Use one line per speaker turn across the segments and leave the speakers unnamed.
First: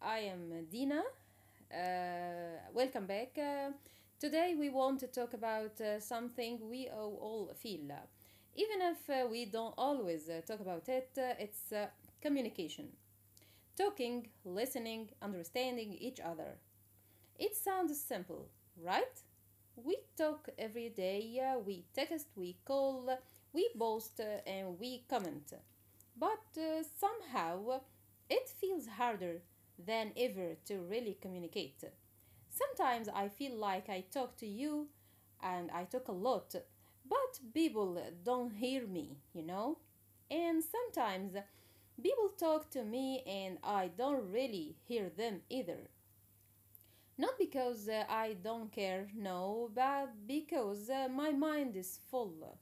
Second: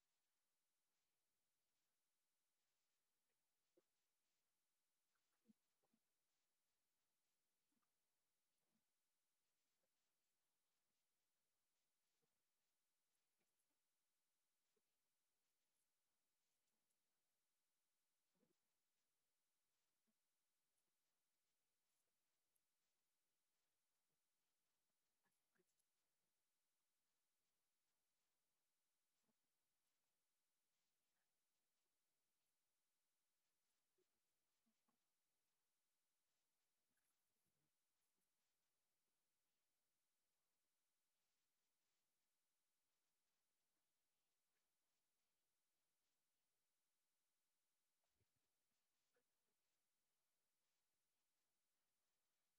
I am Dina. Welcome back. Today we want to talk about something we all feel. Even if we don't always talk about it, it's communication. Talking, listening, understanding each other. It sounds simple, right? We talk every day, we text, we call, we post, and we comment. But somehow it feels harder than ever to really communicate. Sometimes I feel like I talk to you and I talk a lot, but people don't hear me, you know? And sometimes people talk to me and I don't really hear them either. Not because I don't care, no, but because my mind is full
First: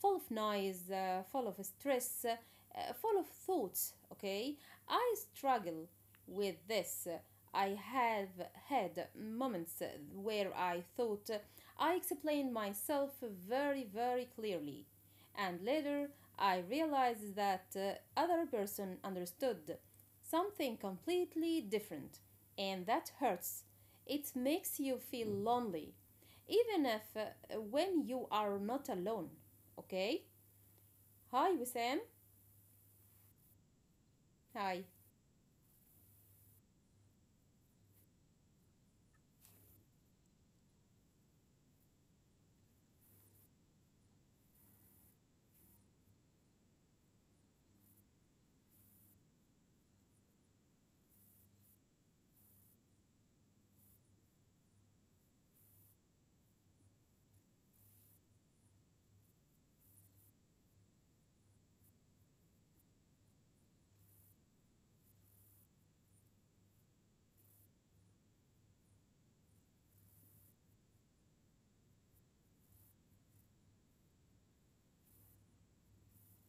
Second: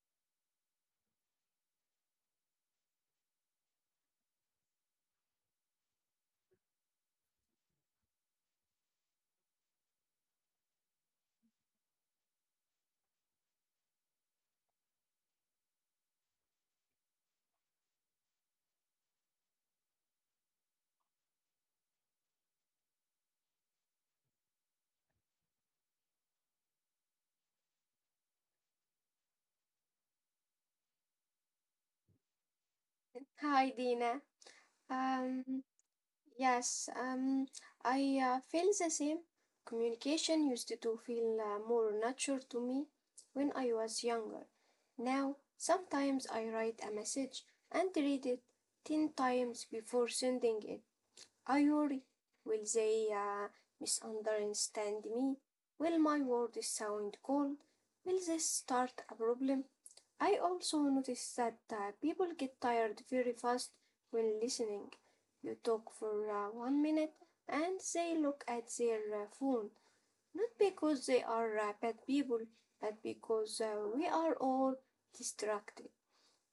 full of noise, full of stress, full of thoughts. Okay, I struggle with this. I have had moments where I thought I explained myself very, very clearly, and later I realized that other person understood something completely different, and that hurts. It makes you feel lonely, even if, when you are not alone. Okay. Hi, Wissam.
Hi, Dina.
Hi.
Um, yes, I feel the same. Communication used to feel more natural to me when I was younger. Now, sometimes I write a message and read it 10 times before sending it. I worry, will they misunderstand me? Will my words sound cold? Will this start a problem? I also noticed that people get tired very fast when listening. You talk for 1 minute and they look at their phone, not because they are bad people, but because we are all distracted.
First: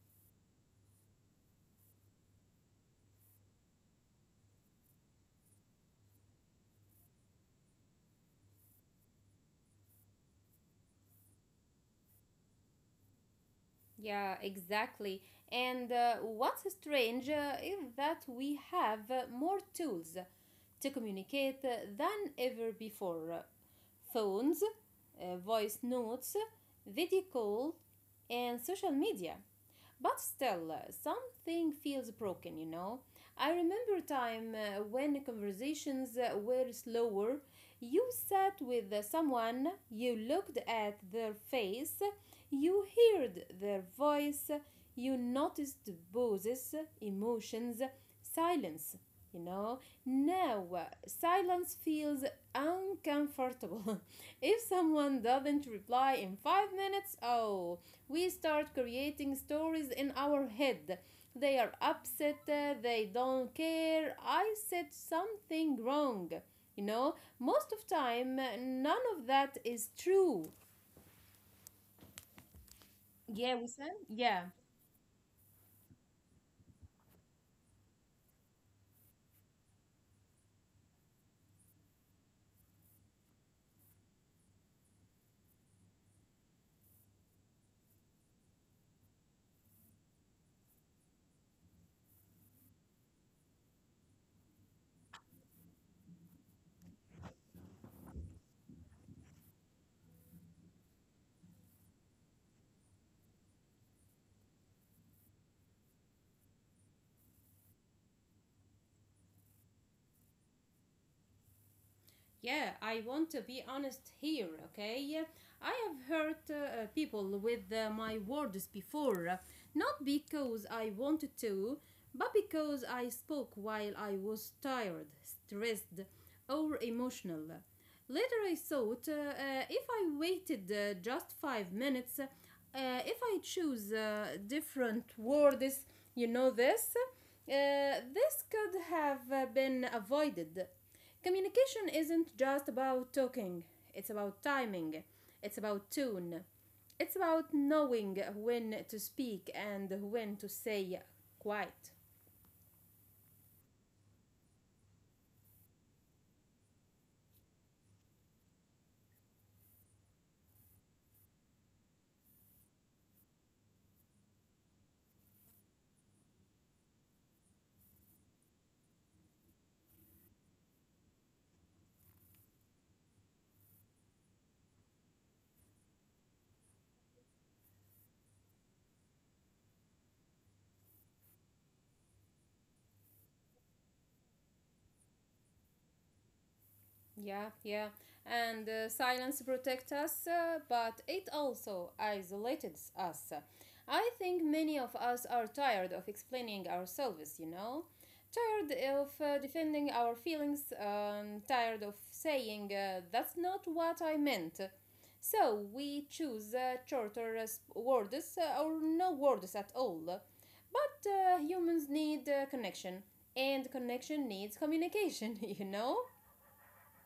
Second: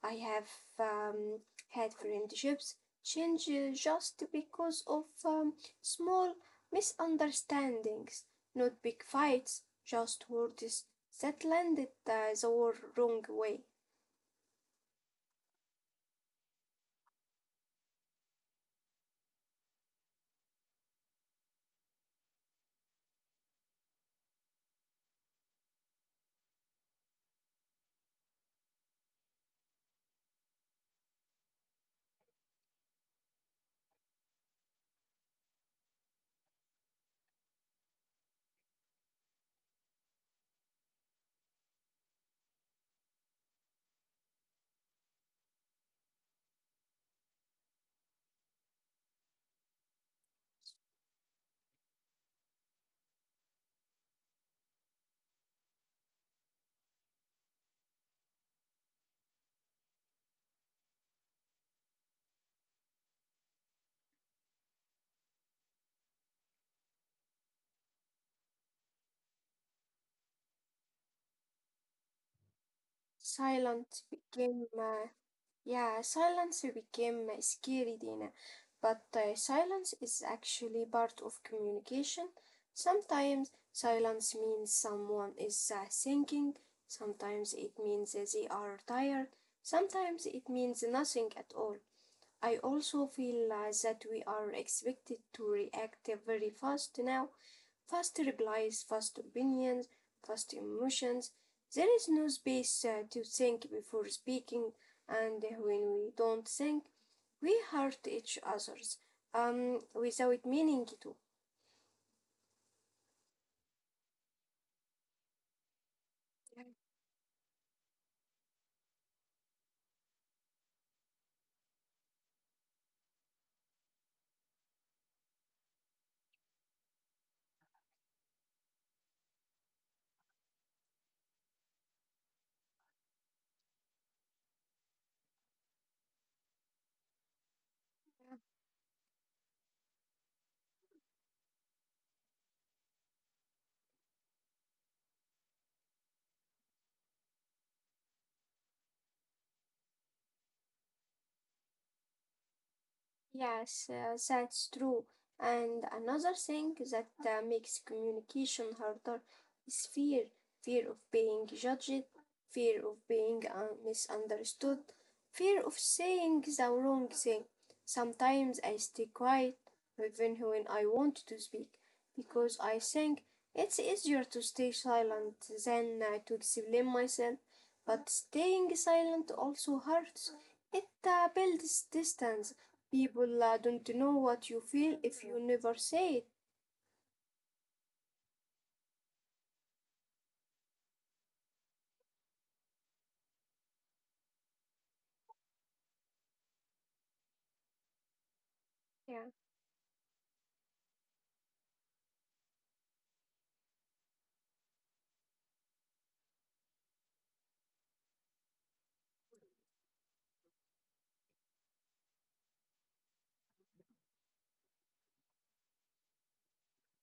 I have um, had friendships change just because of small misunderstandings, not big fights, just words that landed the wrong way.
Yeah, exactly. And what's strange is that we have more tools to communicate than ever before: phones, voice notes, video call, and social media. But still, something feels broken, you know. I remember a time when conversations were slower. You sat with someone, you looked at their face, you heard their voice, you noticed pauses, emotions, silence, you know. Now, silence feels uncomfortable. If someone doesn't reply in 5 minutes, oh, we start creating stories in our head. They are upset, they don't care, I said something wrong. You know, most of time, none of that is true. Yeah, we said.
Silence
Yeah.
became, uh, yeah, silence became scary, Dina. But silence is actually part of communication. Sometimes silence means someone is thinking, sometimes it means they are tired, sometimes it means nothing at all. I also feel that we are expected to react very fast now fast replies, fast opinions, fast emotions. There is no space to think before speaking, and when we don't think, we hurt each others without meaning to.
Yeah, I want to be honest here, okay? I have hurt people with my words before, not because I wanted to, but because I spoke while I was tired, stressed, or emotional. Later, I thought if I waited just 5 minutes, if I choose different words, you know uh, this could have been avoided. Communication isn't just about talking, it's about timing, it's about tune, it's about knowing when to speak and when to say quiet.
Yes, that's true. And another thing that makes communication harder is fear fear of being judged, fear of being misunderstood, fear of saying the wrong thing. Sometimes I stay quiet even when I want to speak because I think it's easier to stay silent than to explain myself. But staying silent also hurts, it builds distance. People don't know what you feel if you never say it.
Yeah, yeah. And silence protects us, but it also isolates us. I think many of us are tired of explaining ourselves, you know? Tired of
Yeah.
defending our feelings, tired of saying, that's not what I meant. So we choose shorter words or no words at all. But humans need connection, and connection needs communication, you know?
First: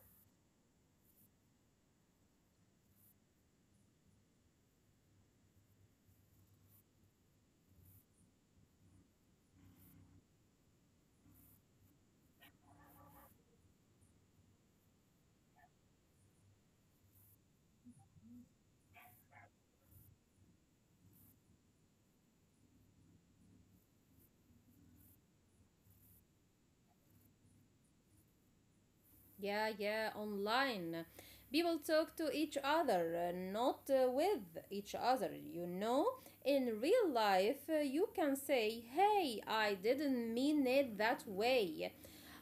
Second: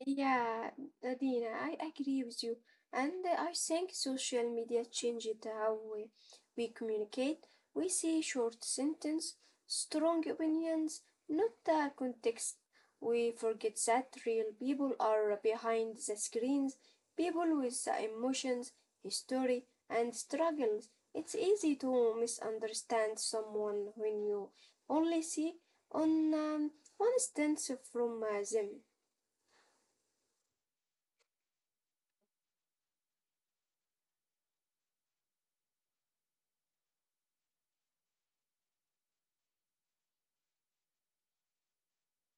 Yeah, Dina, I agree with you. And I think social media changed how we communicate. We see short sentence, strong opinions, not the context. We forget that real people are behind the screens, people with the emotions, history, and struggles. It's easy to misunderstand someone when you only see on one stance from them.
Yeah, yeah, online. People talk to each other, not with each other, you know? In real life, you can say, hey, I didn't mean it that way.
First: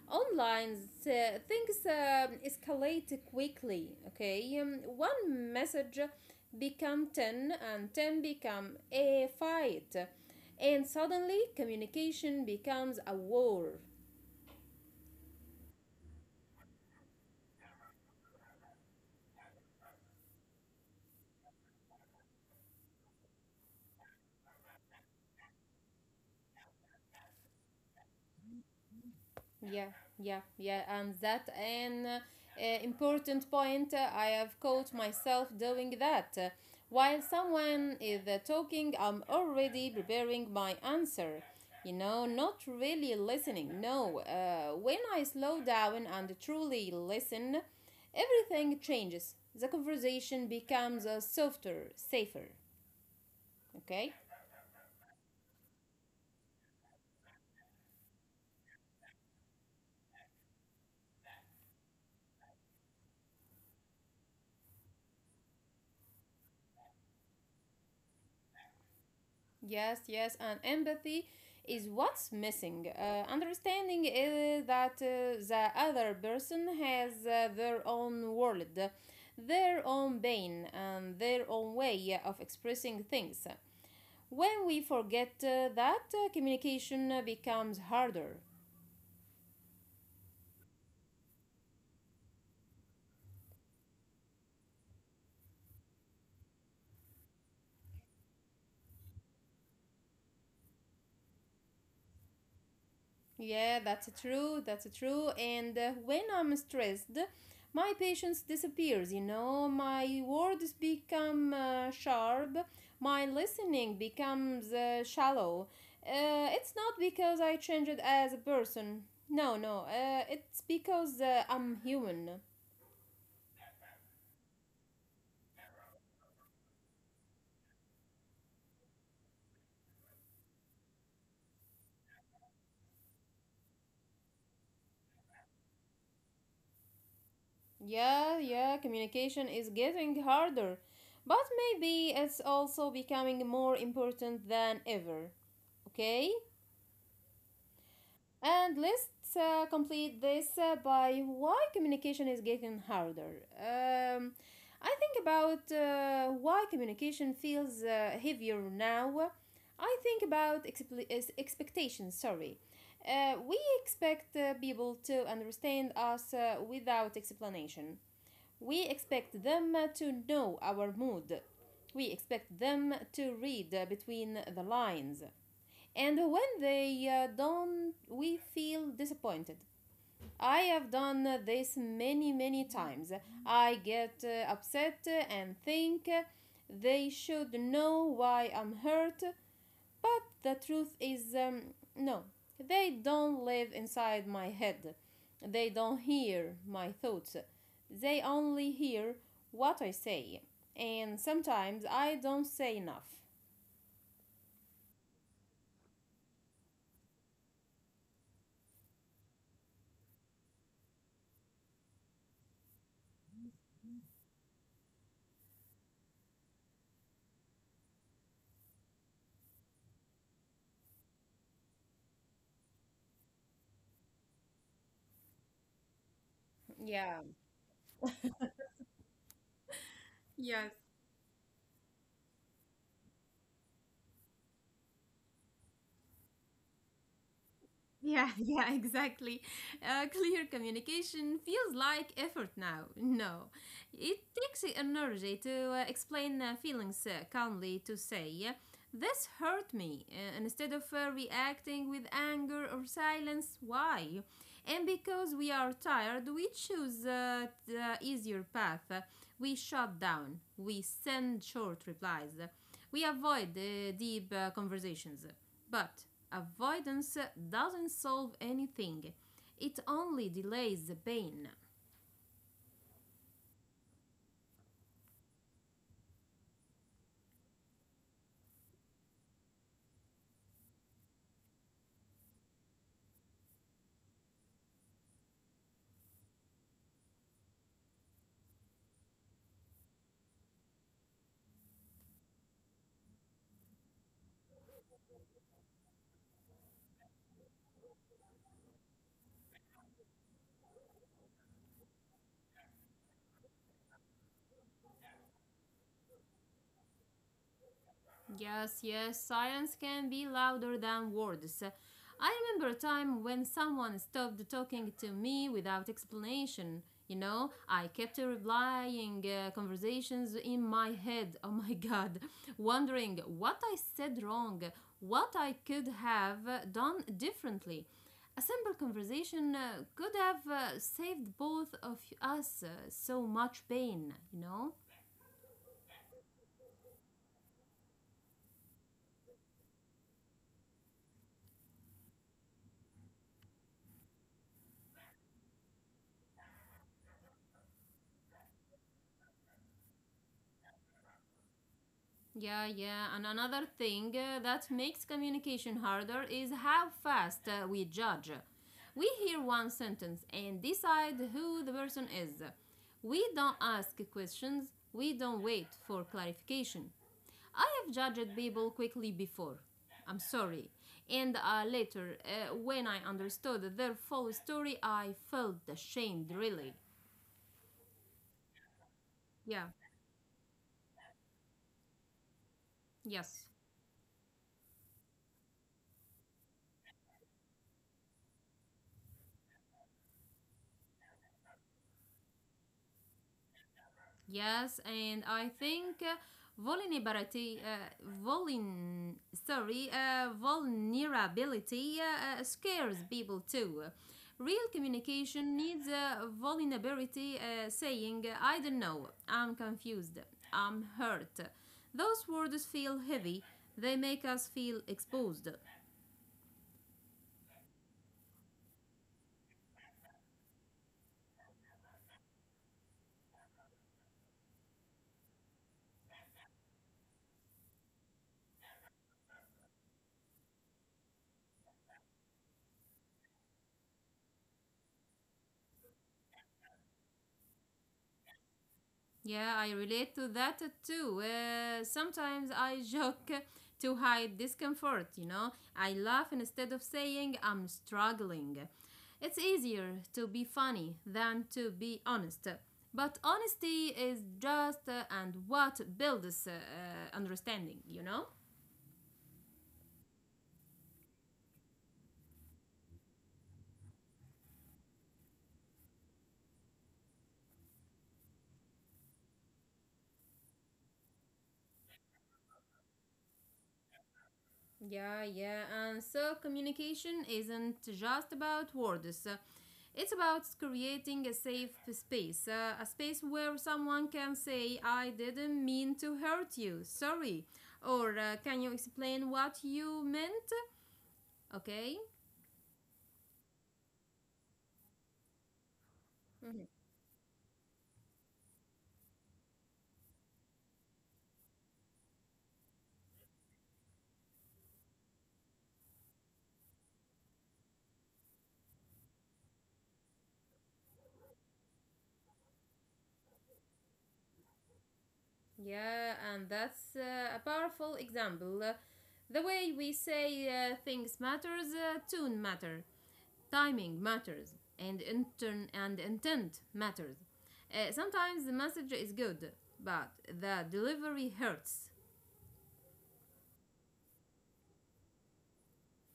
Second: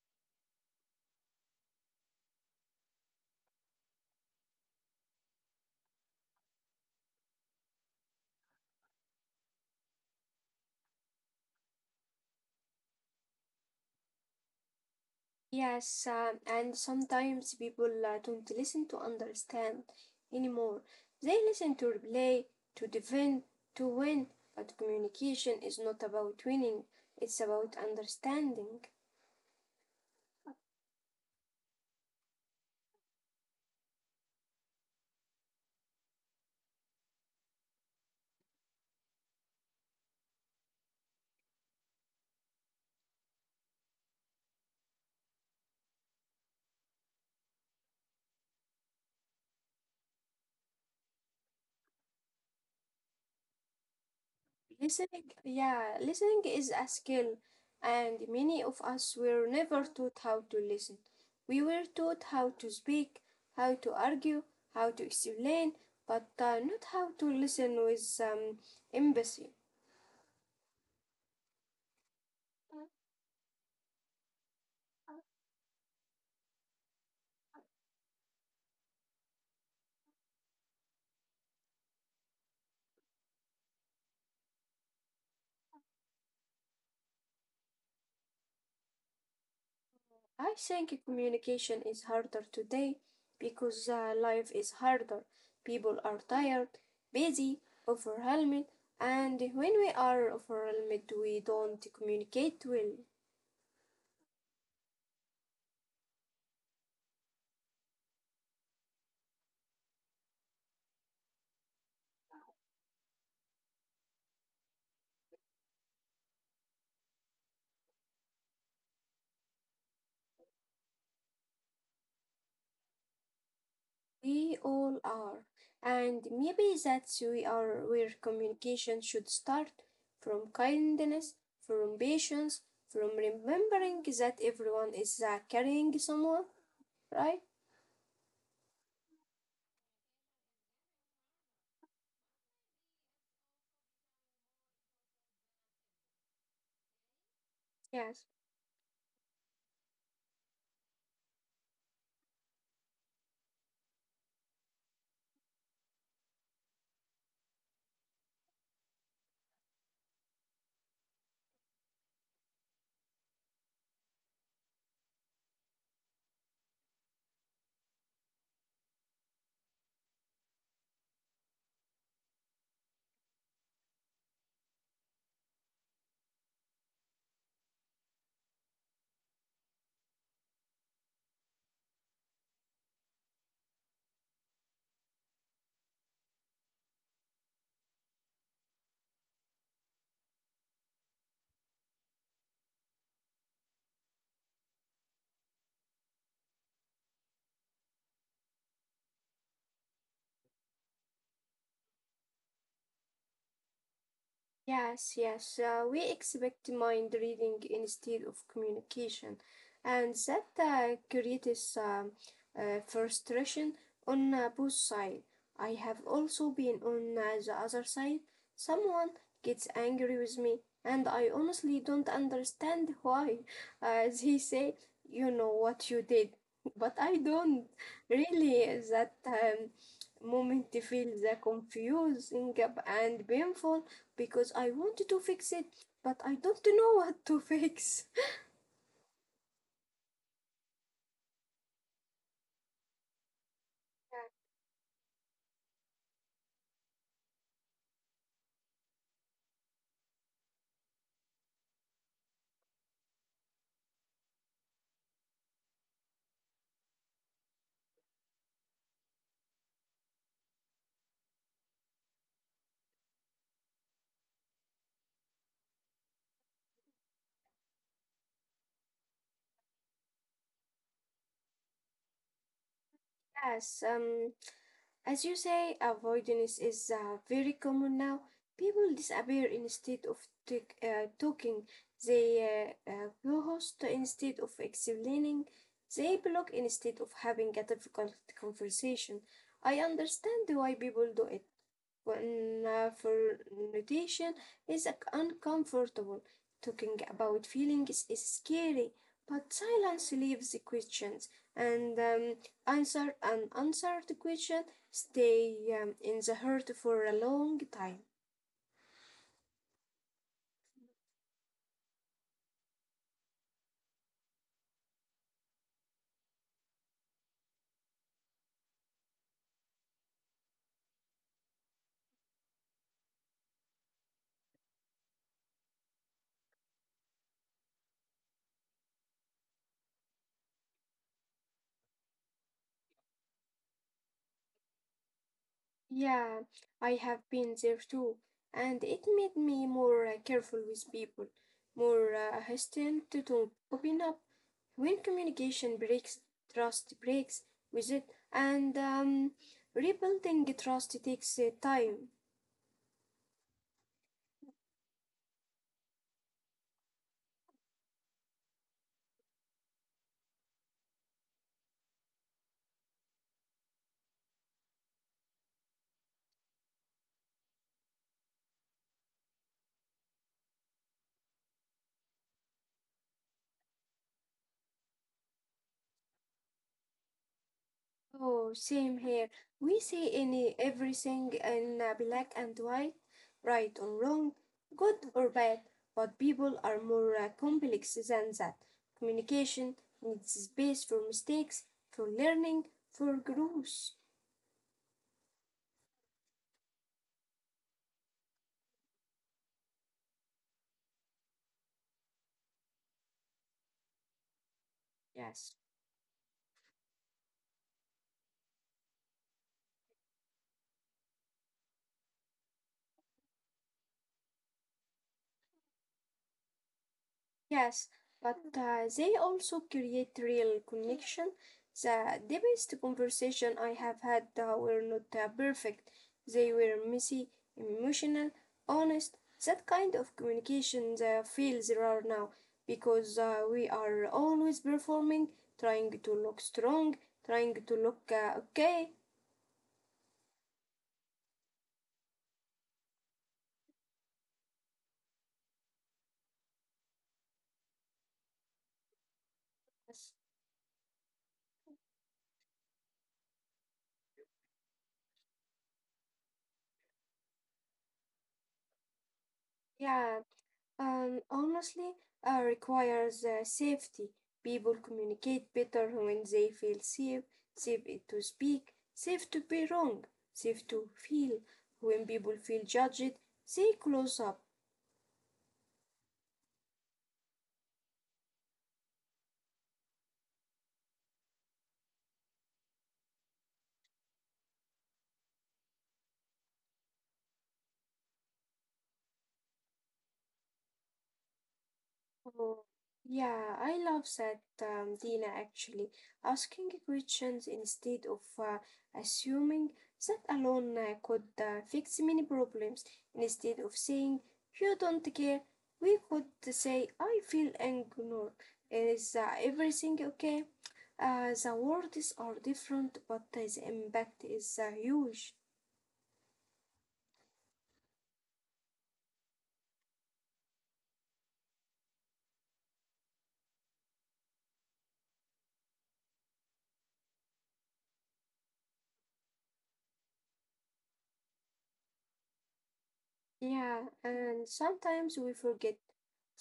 Online, uh, things escalate quickly, okay? One message become 10 and 10 become a fight. And suddenly, communication becomes a war.
Yes, and sometimes people don't listen to understand anymore. They listen to replay, to defend, to win, but communication is not about winning, it's about understanding.
Yeah, yeah, yeah, and that an important point. I have caught myself doing that. While someone is talking, I'm already preparing my answer. You know, not really listening. No, when I slow down and truly listen, everything changes. The conversation becomes softer, safer. Okay?
Listening, yeah, listening is a skill, and many of us were never taught how to listen. We were taught how to speak, how to argue, how to explain, but not how to listen with empathy.
Yes, yes, and empathy is what's missing. Understanding is that the other person has their own world, their own pain, and their own way of expressing things. When we forget that, communication becomes harder.
I think communication is harder today because life is harder. People are tired, busy, overwhelmed, and when we are overwhelmed, we don't communicate well.
Yeah, that's true. That's true. And when I'm stressed, my patience disappears, you know. My words become sharp. My listening becomes shallow. It's not because I changed as a person. No, no. It's because I'm human.
We all are, and maybe that's we are where communication should start from kindness, from patience, from remembering that everyone is carrying someone, right?
Yeah, yeah, communication is getting harder. But maybe it's also becoming more important than ever. Okay?
Yes.
And let's complete this by why communication is getting harder. I think about why communication feels heavier now. I think about expectations, sorry. We expect people to understand us without explanation. We expect them to know our mood. We expect them to read between the lines, and when they don't, we feel disappointed. I have done this many many times. I get upset and think they should know why I'm hurt, but the truth is, no, they don't live inside my head. They don't hear my thoughts. They only hear what I say, and sometimes I don't say enough.
Yes, yes, we expect mind reading instead of communication, and that creates frustration on both sides. I have also been on the other side. Someone gets angry with me, and I honestly don't understand why. They say, you know what you did, but I
Yeah.
don't. Really, that moment
Yes.
feels confusing and painful because I wanted to fix it, but I don't know what to fix.
Yeah, yeah, exactly. Clear communication feels like effort now. No, it takes energy to explain feelings calmly, to say, yeah. This hurt me. Instead of reacting with anger or silence, why? And because we are tired, we choose the easier path. We shut down. We send short replies. We avoid the deep conversations. But avoidance doesn't solve anything, it only delays the pain.
Yes, as you say, avoidance is very common now. People disappear instead of talking. They ghost instead of explaining. They block instead of having a difficult conversation. I understand why people do it. Confrontation is uncomfortable. Talking about feelings is scary, but silence leaves the questions and answer unanswered question stay in the heart for a long time.
Yes, yes, silence can be louder than words. I remember a time when someone stopped talking to me without explanation. You know, I kept replying conversations in my head. Oh my god, wondering what I said wrong, what I could have done differently. A simple conversation could have saved both of us so much pain, you know?
Yeah, I have been there too, and it made me more careful with people, more hesitant to open up. When communication breaks, trust breaks with it, and rebuilding trust takes time.
Yeah, yeah. And another thing that makes communication harder is how fast we judge. We hear one sentence and decide who the person is. We don't ask questions, we don't wait for clarification. I have judged people quickly before. I'm sorry. And later, when I understood their full story, I felt ashamed, really.
Oh, same here.
Yeah,
We see any everything in black and white,
yes.
right or wrong, good or bad, but people are more complex than that. Communication needs space for mistakes, for learning, for growth.
Yes, and I think vulnerability, uh, vuln- vulnerability scares people too. Real
Yes.
communication needs vulnerability, saying, I don't know, I'm confused, I'm hurt. Those words feel heavy, they make us feel exposed.
Yes, but they also create real connection. The deepest conversation I have had were not perfect. They were messy, emotional, honest. That kind of communication feels rare now because we are always performing, trying to look strong, trying to look okay.
Yeah, I relate to that too. Sometimes I joke to hide discomfort, you know. I laugh instead of saying I'm struggling. It's easier
Yes.
to be funny than to be honest. But honesty is just and what builds understanding, you know?
Yeah, honestly, requires safety. People communicate better when they feel safe, safe to speak, safe to be wrong, safe to feel. When people feel judged, they close up.
Yeah, yeah. And so communication isn't just about words. It's about creating a safe space, a space where someone can say, I didn't mean to hurt you, sorry. Or can you explain what you meant? Okay.
Oh, yeah, I love that, Dina, actually. Asking questions instead of assuming that alone could fix many problems. Instead of saying, you don't care, we could say, I feel ignored. Is everything okay? The words are different, but the impact is huge.
Yeah, and that's a powerful example. The way we say things matters, tune matter. Timing matters, and intern and intent matters. Sometimes the message is good, but the delivery hurts.
Yeah, and sometimes we forget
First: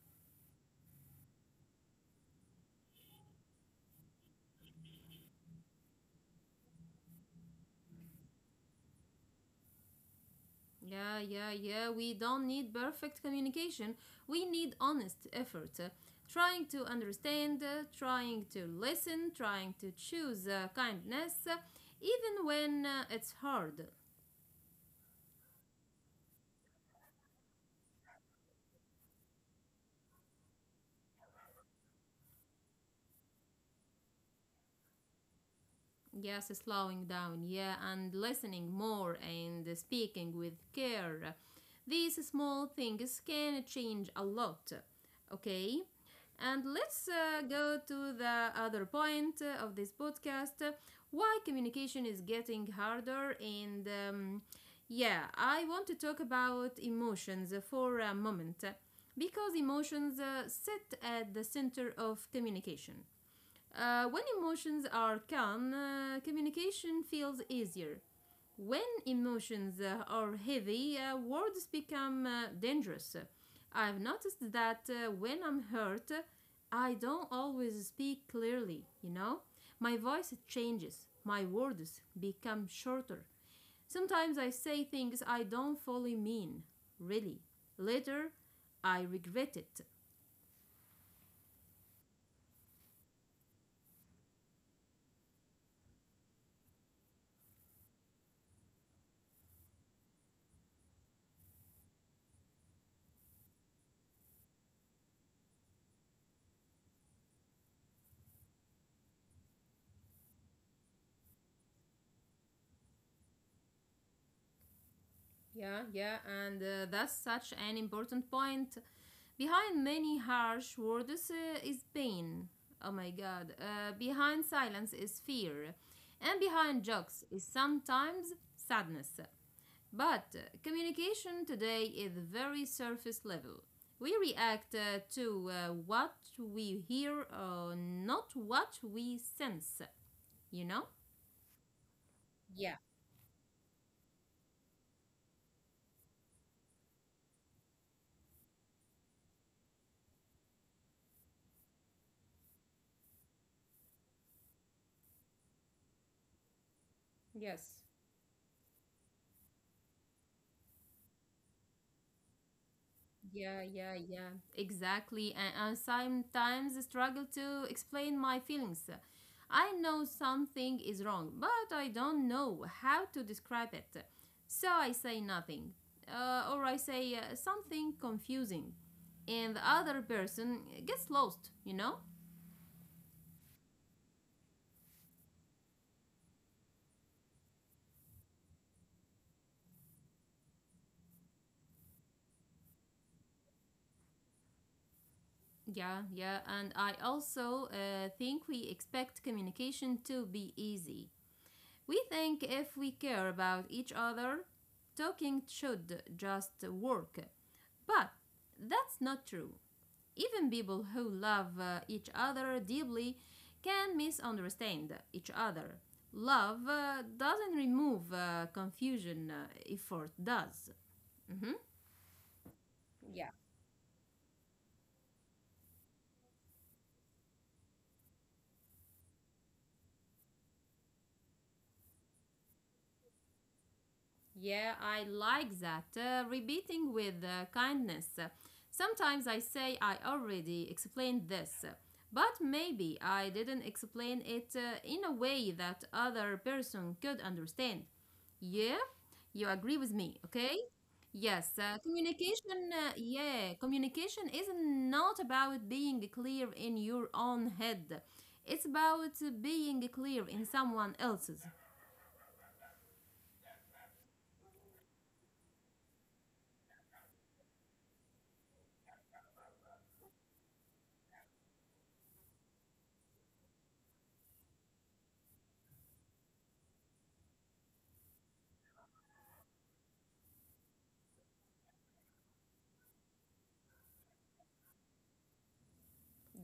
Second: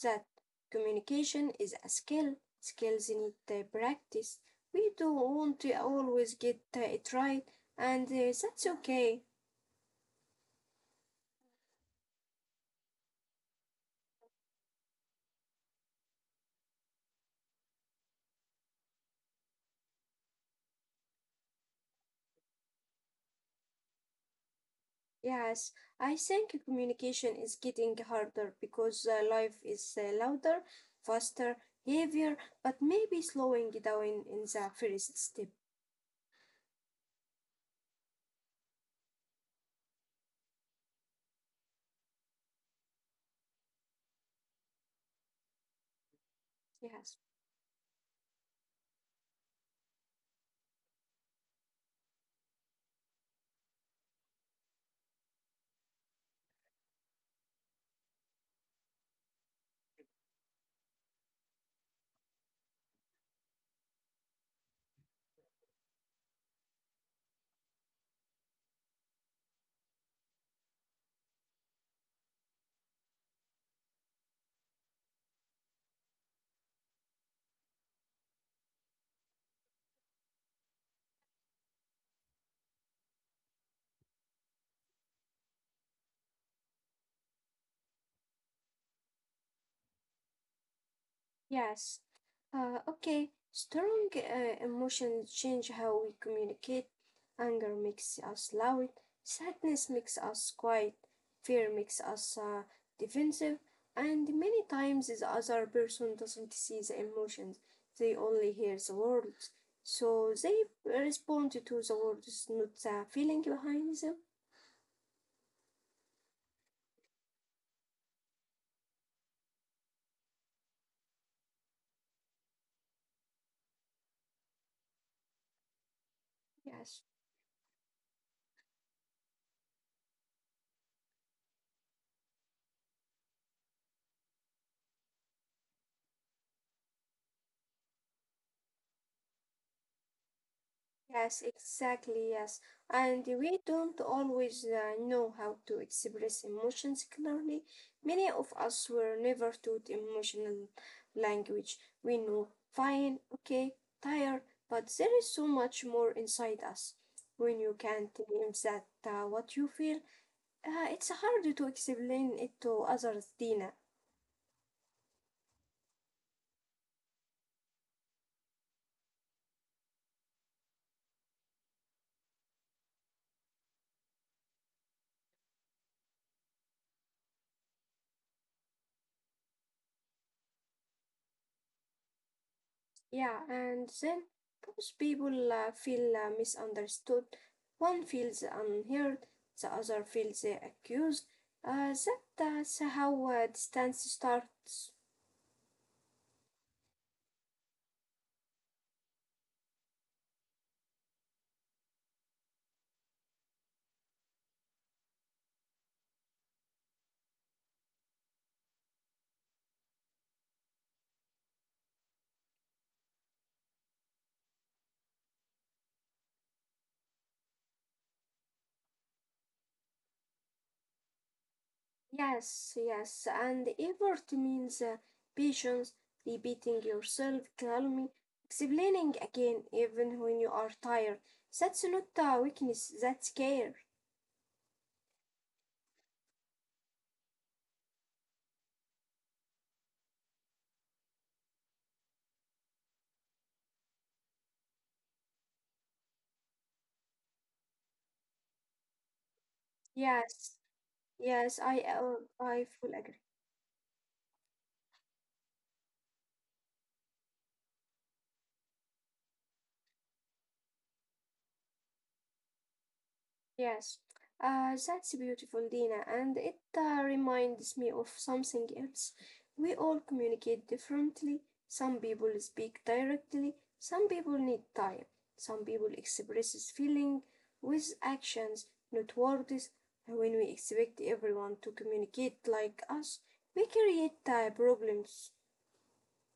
that communication is a skill. Skills need practice. We don't want to always get it right, and that's okay.
Yeah, yeah, yeah. We don't need perfect communication. We need honest effort. Trying to understand, trying to listen, trying to choose kindness, even when it's hard.
Yes, I think communication is getting harder because life is louder, faster, heavier, but maybe slowing down in the first step.
Yes, slowing down, yeah, and listening more and speaking with care. These small things can change a lot. Okay? And let's
Yes.
go to the other point of this podcast, why communication is getting harder. And yeah, I want to talk about emotions for a moment because emotions sit at the center of communication. When emotions are calm, communication feels easier. When emotions are heavy, words become dangerous. I've noticed that when I'm hurt, I don't always speak clearly, you know? My voice changes, my words become shorter. Sometimes I say things I don't fully mean, really. Later, I regret it.
Yes. Okay. Strong emotions change how we communicate. Anger makes us loud. Sadness makes us quiet. Fear makes us defensive. And many times the other person doesn't see the emotions. They only hear the words. So they respond to the words, not the feeling behind them.
Yeah, yeah, and that's such an important point. Behind many harsh words is pain. Oh my god. Behind silence is fear. And behind
Yes.
jokes is sometimes sadness. But communication today is very surface level. We react to what we hear, not what we sense, you know?
Yes, exactly, yes.
Yeah,
And we don't always know how to express emotions clearly. Many of us were never taught emotional language. We know fine, okay, tired, but there is so much more inside us. When
yes.
you can't name that what you feel, it's hard to explain it to others,
Yeah,
Dina.
yeah, yeah, exactly. And sometimes I struggle to explain my feelings. I know something is wrong, but I don't know how to describe it. So I say nothing, or I say something confusing, and the other person gets lost, you know?
Yeah, and then both people feel misunderstood. One feels unheard, the other feels accused. That, that's how distance starts.
Yeah, yeah, and I also think we expect communication to be easy. We think if we care about each other, talking should just work. But that's not true. Even people who love each other deeply can misunderstand each other. Love doesn't remove confusion, effort does. Mhm.
Yes, yes,
Yeah.
and effort means patience, repeating yourself calmly, explaining again even when you are tired. That's not weakness, that's care.
Yeah, I like that. Repeating with kindness. Sometimes I say I already explained this, but maybe I didn't explain it in a way that other person could understand. Yeah, you agree with me, okay?
Yes,
Yes,
yes, I
communication.
fully agree.
Yeah, communication is not about being clear in your own head. It's about being clear in someone else's.
Yes, that's beautiful, Dina, and it reminds me of something else. We all communicate differently. Some people speak directly, some people need time, some people expresses feeling with actions, not words. When we expect everyone to communicate like us, we create problems.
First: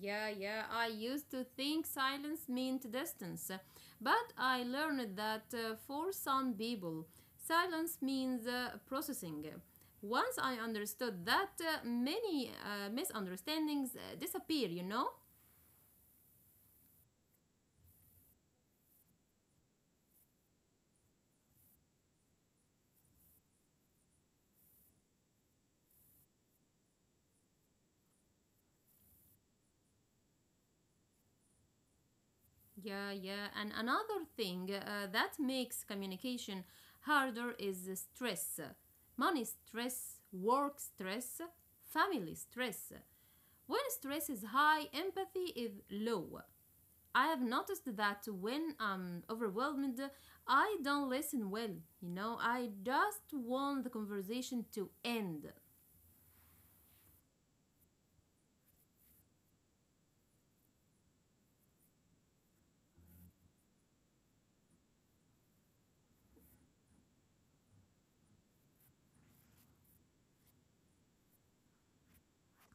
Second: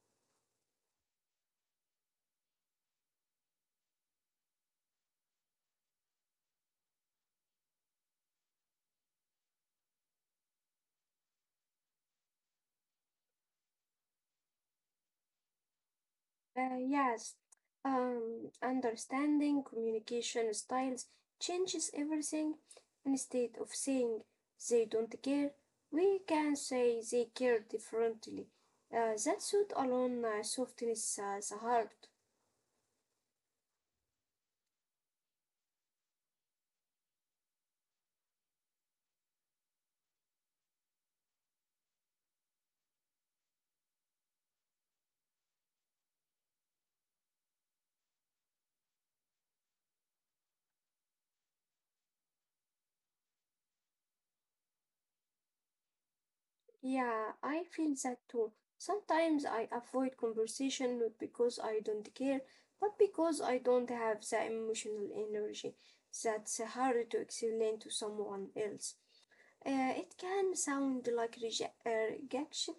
Yeah, yeah. I used to think silence meant distance, but I learned that for some people, silence means processing. Once I understood that, many misunderstandings disappear,
Yes, understanding communication styles changes everything. Instead of saying they don't care, we can say they care differently. That suit alone softens the heart.
Yeah, yeah. And another thing that makes communication harder is the stress, money stress, work stress, family stress. When stress is high, empathy is low. I have noticed that when I'm overwhelmed, I don't listen well. I just want the conversation to end.
Yeah, I feel that too. Sometimes I avoid conversation not because I don't care, but because I don't have the emotional energy that's hard to explain to someone else. It can sound like rejection,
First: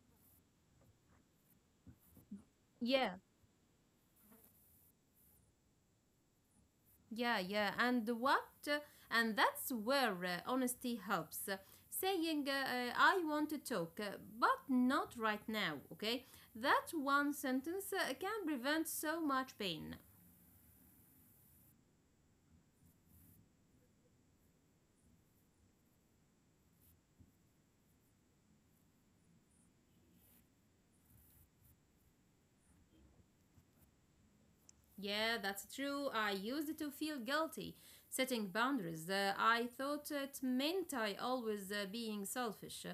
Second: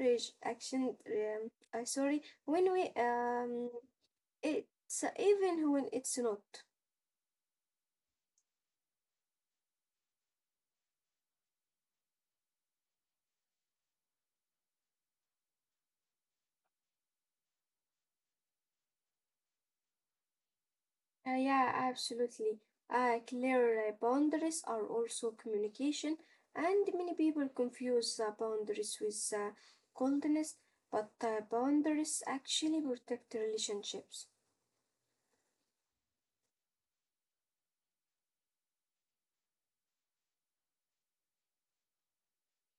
rejection. Sorry, when we
Yeah.
it's even when it's not.
Yeah, yeah. And what? uh, And that's where honesty helps. Saying, I want to talk, but not right now, okay? That one sentence can prevent so much pain.
Yeah, absolutely. Clear boundaries are also communication, and many people confuse boundaries with coldness, but boundaries actually protect relationships.
Yeah, that's true. I used it to feel guilty setting boundaries. I thought it meant I always being selfish.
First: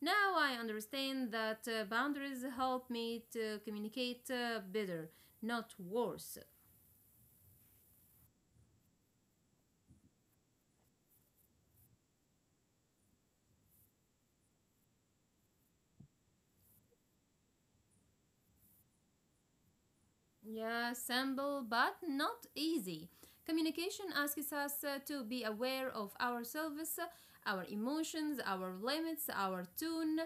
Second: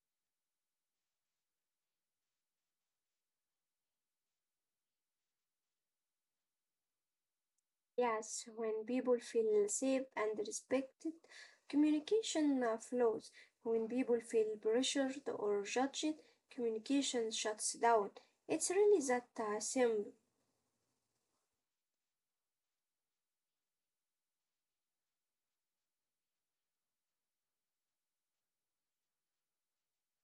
Now I understand that boundaries help me to communicate better, not worse.
Yes, when people feel safe and respected, communication flows. When people feel pressured or judged, communication shuts down. It's really that simple.
Yeah, simple but not easy. Communication asks us to be aware of ourselves, our emotions, our limits, our tone,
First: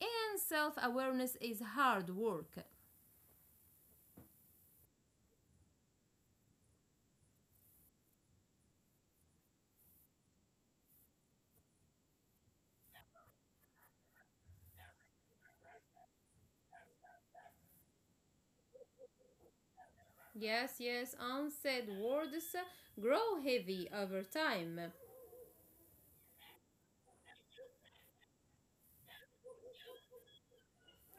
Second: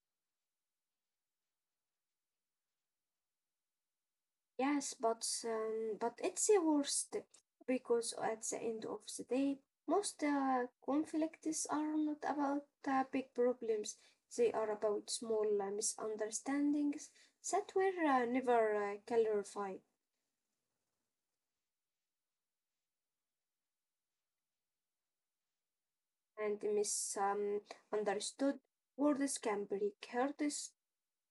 and self awareness is hard work.
Yes, but it's the worst because at the end of the day, most conflicts are not about big problems. They are about small misunderstandings that were never clarified.
Yes, yes, unsaid words grow heavy over time.
And misunderstood words can break hearts.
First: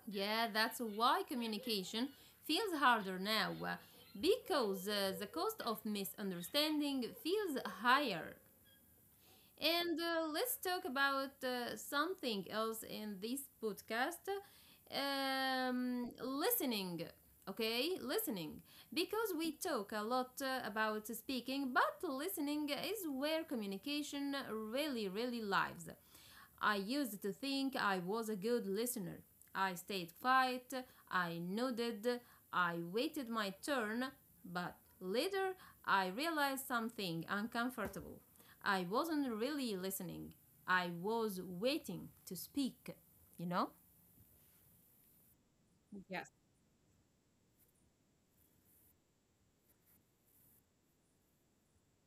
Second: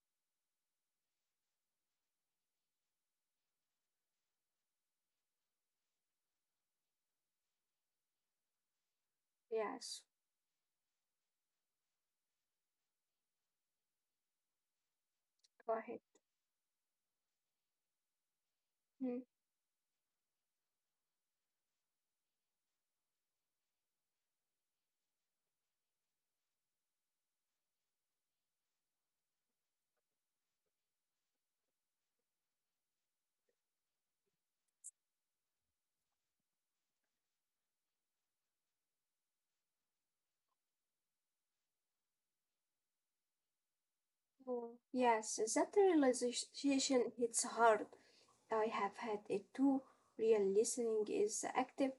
Yeah, that's why communication feels harder now because the cost of misunderstanding feels higher. And
Yes,
let's talk about something else in this podcast,
go ahead.
listening. Okay, listening.
Hmm.
Because we talk a lot about speaking, but listening is where communication really, really lives. I used to think I was a good listener. I stayed quiet, I nodded, I waited my turn, but later I realized something uncomfortable. I wasn't really listening, I was waiting to speak, you know?
Oh, yes, that
Yeah.
realization hits hard. I have had it too. Real listening is active.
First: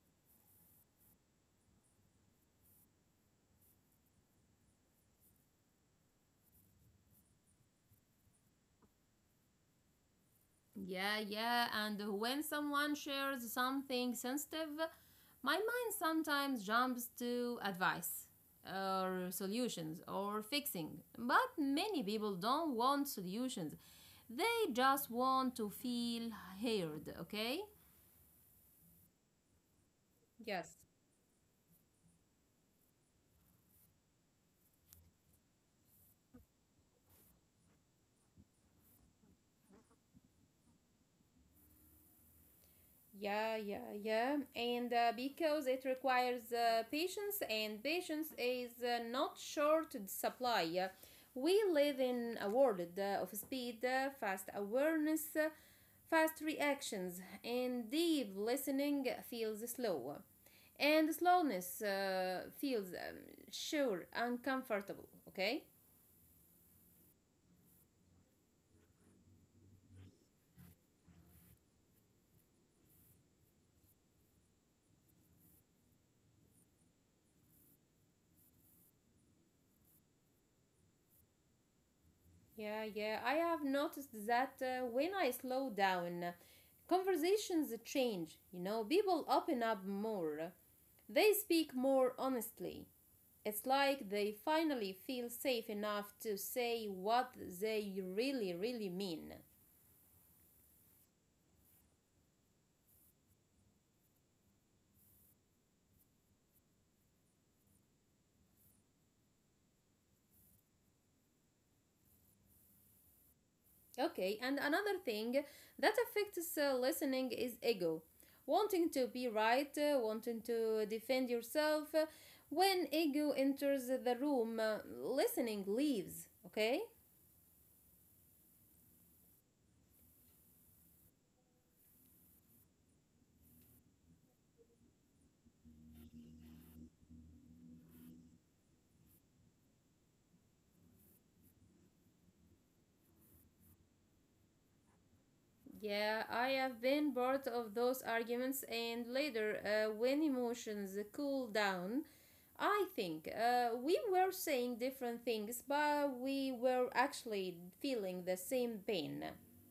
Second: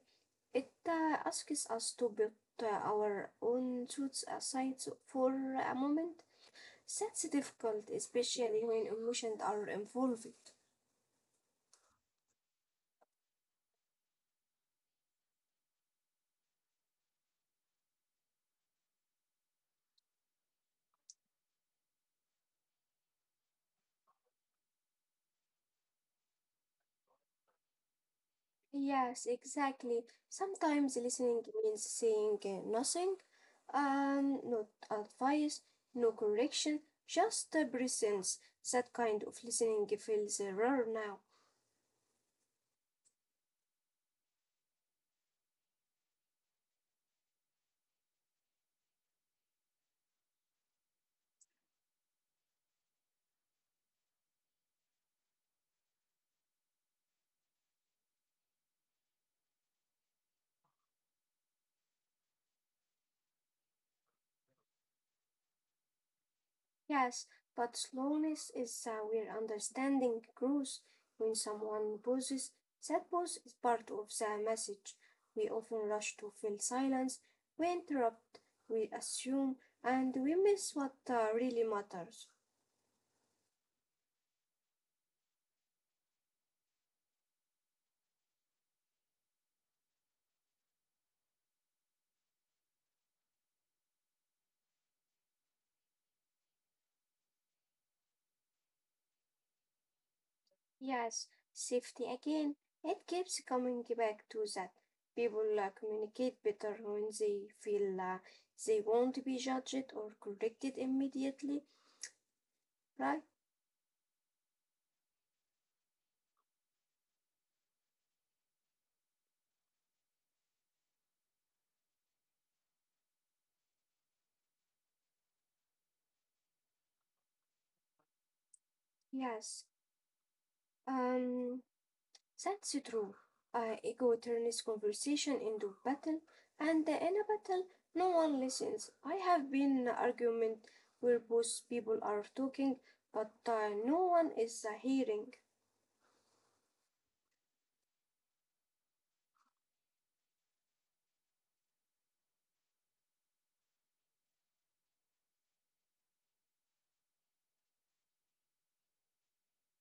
It asks us to put our own truths aside for a moment. That's difficult, especially when emotions are involved.
Yeah, yeah, and when someone shares something sensitive, my mind sometimes jumps to advice or solutions or fixing. But many people don't want solutions, they just want to feel heard, okay?
Yes, exactly.
Yes.
Sometimes listening means saying nothing, no advice, no correction, just presence. That kind of listening feels rare now.
Yeah, yeah, yeah. And because it requires patience, and patience is not short supply. We live in a world of speed, fast awareness, fast reactions, and deep listening feels slow. And slowness feels sure uncomfortable, okay?
Yes, but slowness is where understanding grows. When someone pauses, that pause is part of the message. We often rush to fill silence, we interrupt, we assume, and we miss what really matters.
Yeah, yeah. I have noticed that when I slow down, conversations change. You know, people open up more. They speak more honestly. It's like they finally feel safe enough to say what they really, really mean.
Yes, safety again, it keeps coming back to that. People communicate better when they feel they won't be judged or corrected immediately, right?
Okay, and another thing that affects listening is ego. Wanting to be right, wanting to defend yourself. When ego enters the room, listening leaves, okay?
Yes, um, that's true. Ego turns conversation into battle, and in a battle, no one listens. I have been in an argument where both people are talking, but no one is hearing.
Yeah, I have been part of those arguments, and later, when emotions cool down, I think we were saying different things, but we were actually feeling the same pain.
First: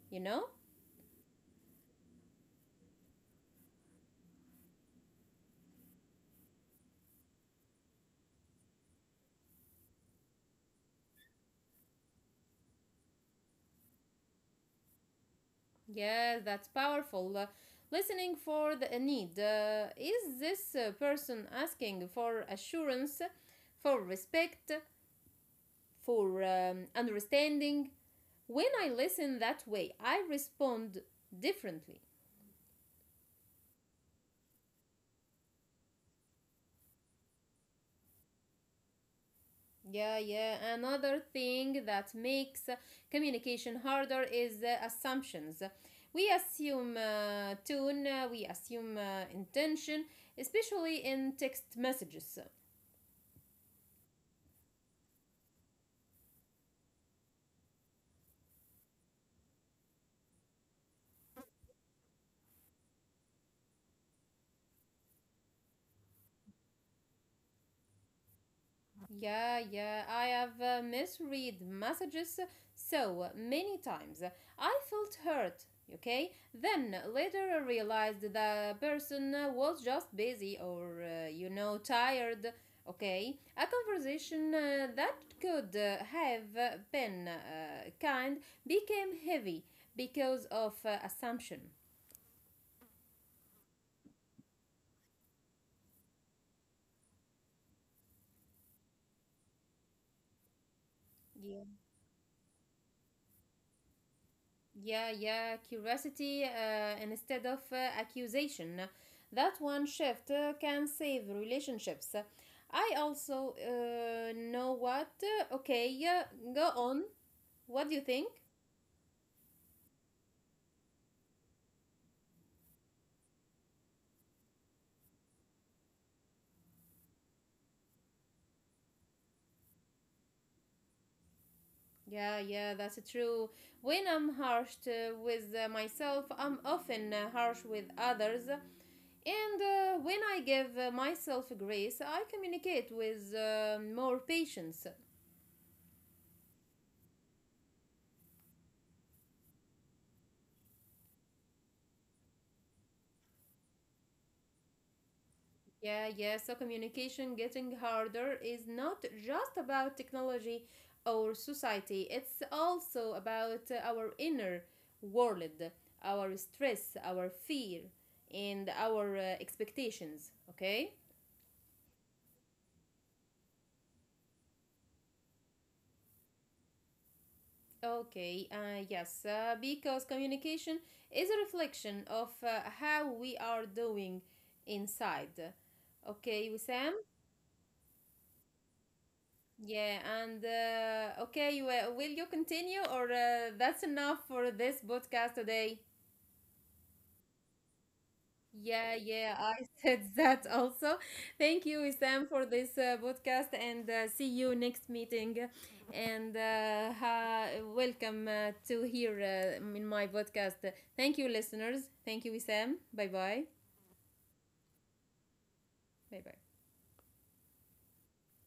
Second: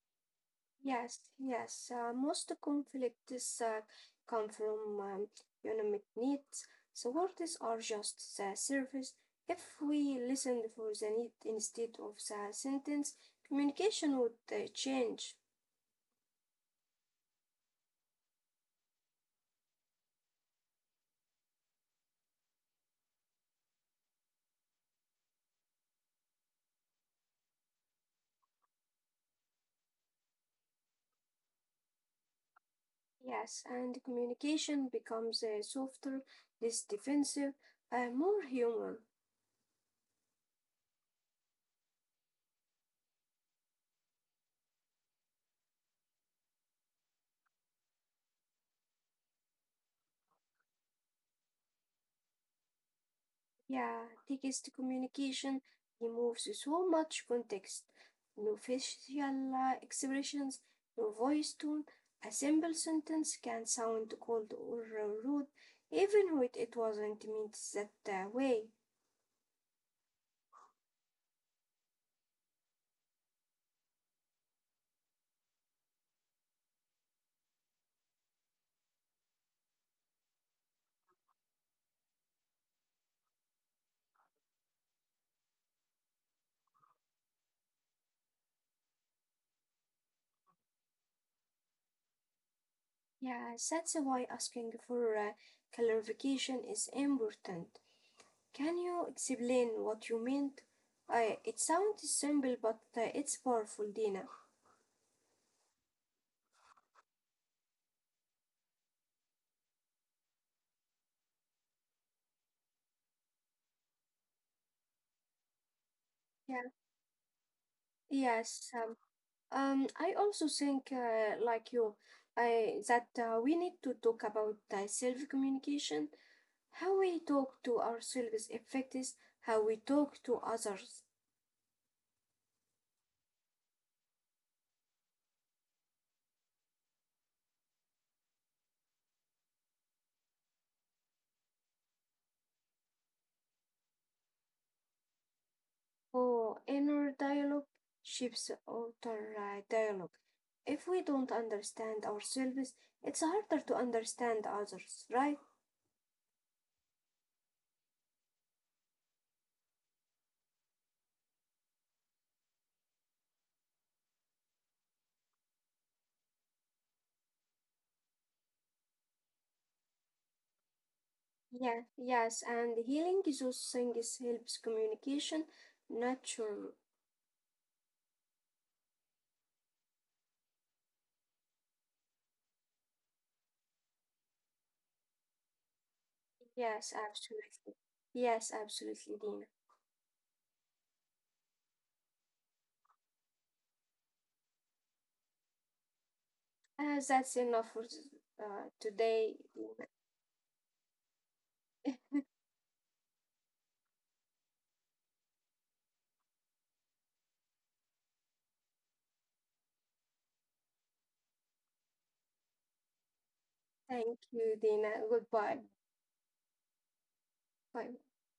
You know?
Yes, yes. Most conflicts come from economic needs. So words are just the service. If we listened for the need instead of the sentence, communication would change.
Yeah, that's powerful. Listening for the need. Is this person asking for assurance, for respect, for understanding? When I listen that way, I respond differently.
Yes, and communication becomes softer, less defensive, more human.
Yeah, yeah. Another thing that makes communication harder is assumptions. We assume tone, we assume intention, especially in text messages.
Yeah, text communication removes so much context. No facial expressions, no voice tone. A simple sentence can sound cold or rude, even when it wasn't meant that way.
Yeah, yeah, I have misread messages so many times. I felt hurt, okay? Then later I realized the person was just busy or, tired, okay? A conversation that could have been kind became heavy because of assumption.
Yeah, that's why asking for clarification is important. Can you explain what you meant? It sounds simple, but it's powerful, Dina.
Yeah, yeah, curiosity instead of accusation. That one shift can save relationships. I also know what. Okay, yeah,
Yeah.
go on. What do you think?
Yes, I also think, like you, that we need to talk about self communication, how we talk to ourselves affects how we talk to others.
Yeah, yeah, that's true. When I'm harsh with myself, I'm often harsh with others. And when I give myself grace, I communicate with more patience.
Oh, inner dialogue shapes outer dialogue. If we don't understand ourselves, it's harder to understand others, right?
Yeah, yeah. So communication getting harder is not just about technology or society, it's also about our inner world, our stress, our fear, and our expectations. Okay?
Yeah, yes, and healing those things helps communication natural.
Okay, yes, because communication is a reflection of how we are doing inside. Okay,
Yes,
Wissam?
absolutely. Yes, absolutely, Dina.
Yeah, and okay, well, will you continue or that's enough for this podcast today?
That's enough for
Yeah, yeah,
today.
I said that also. Thank you, Isam, for this podcast and see you next meeting. And welcome to here in my podcast. Thank you, listeners. Thank you, Isam. Bye bye.
Thank you, Dina. Goodbye.
Bye bye.
Bye.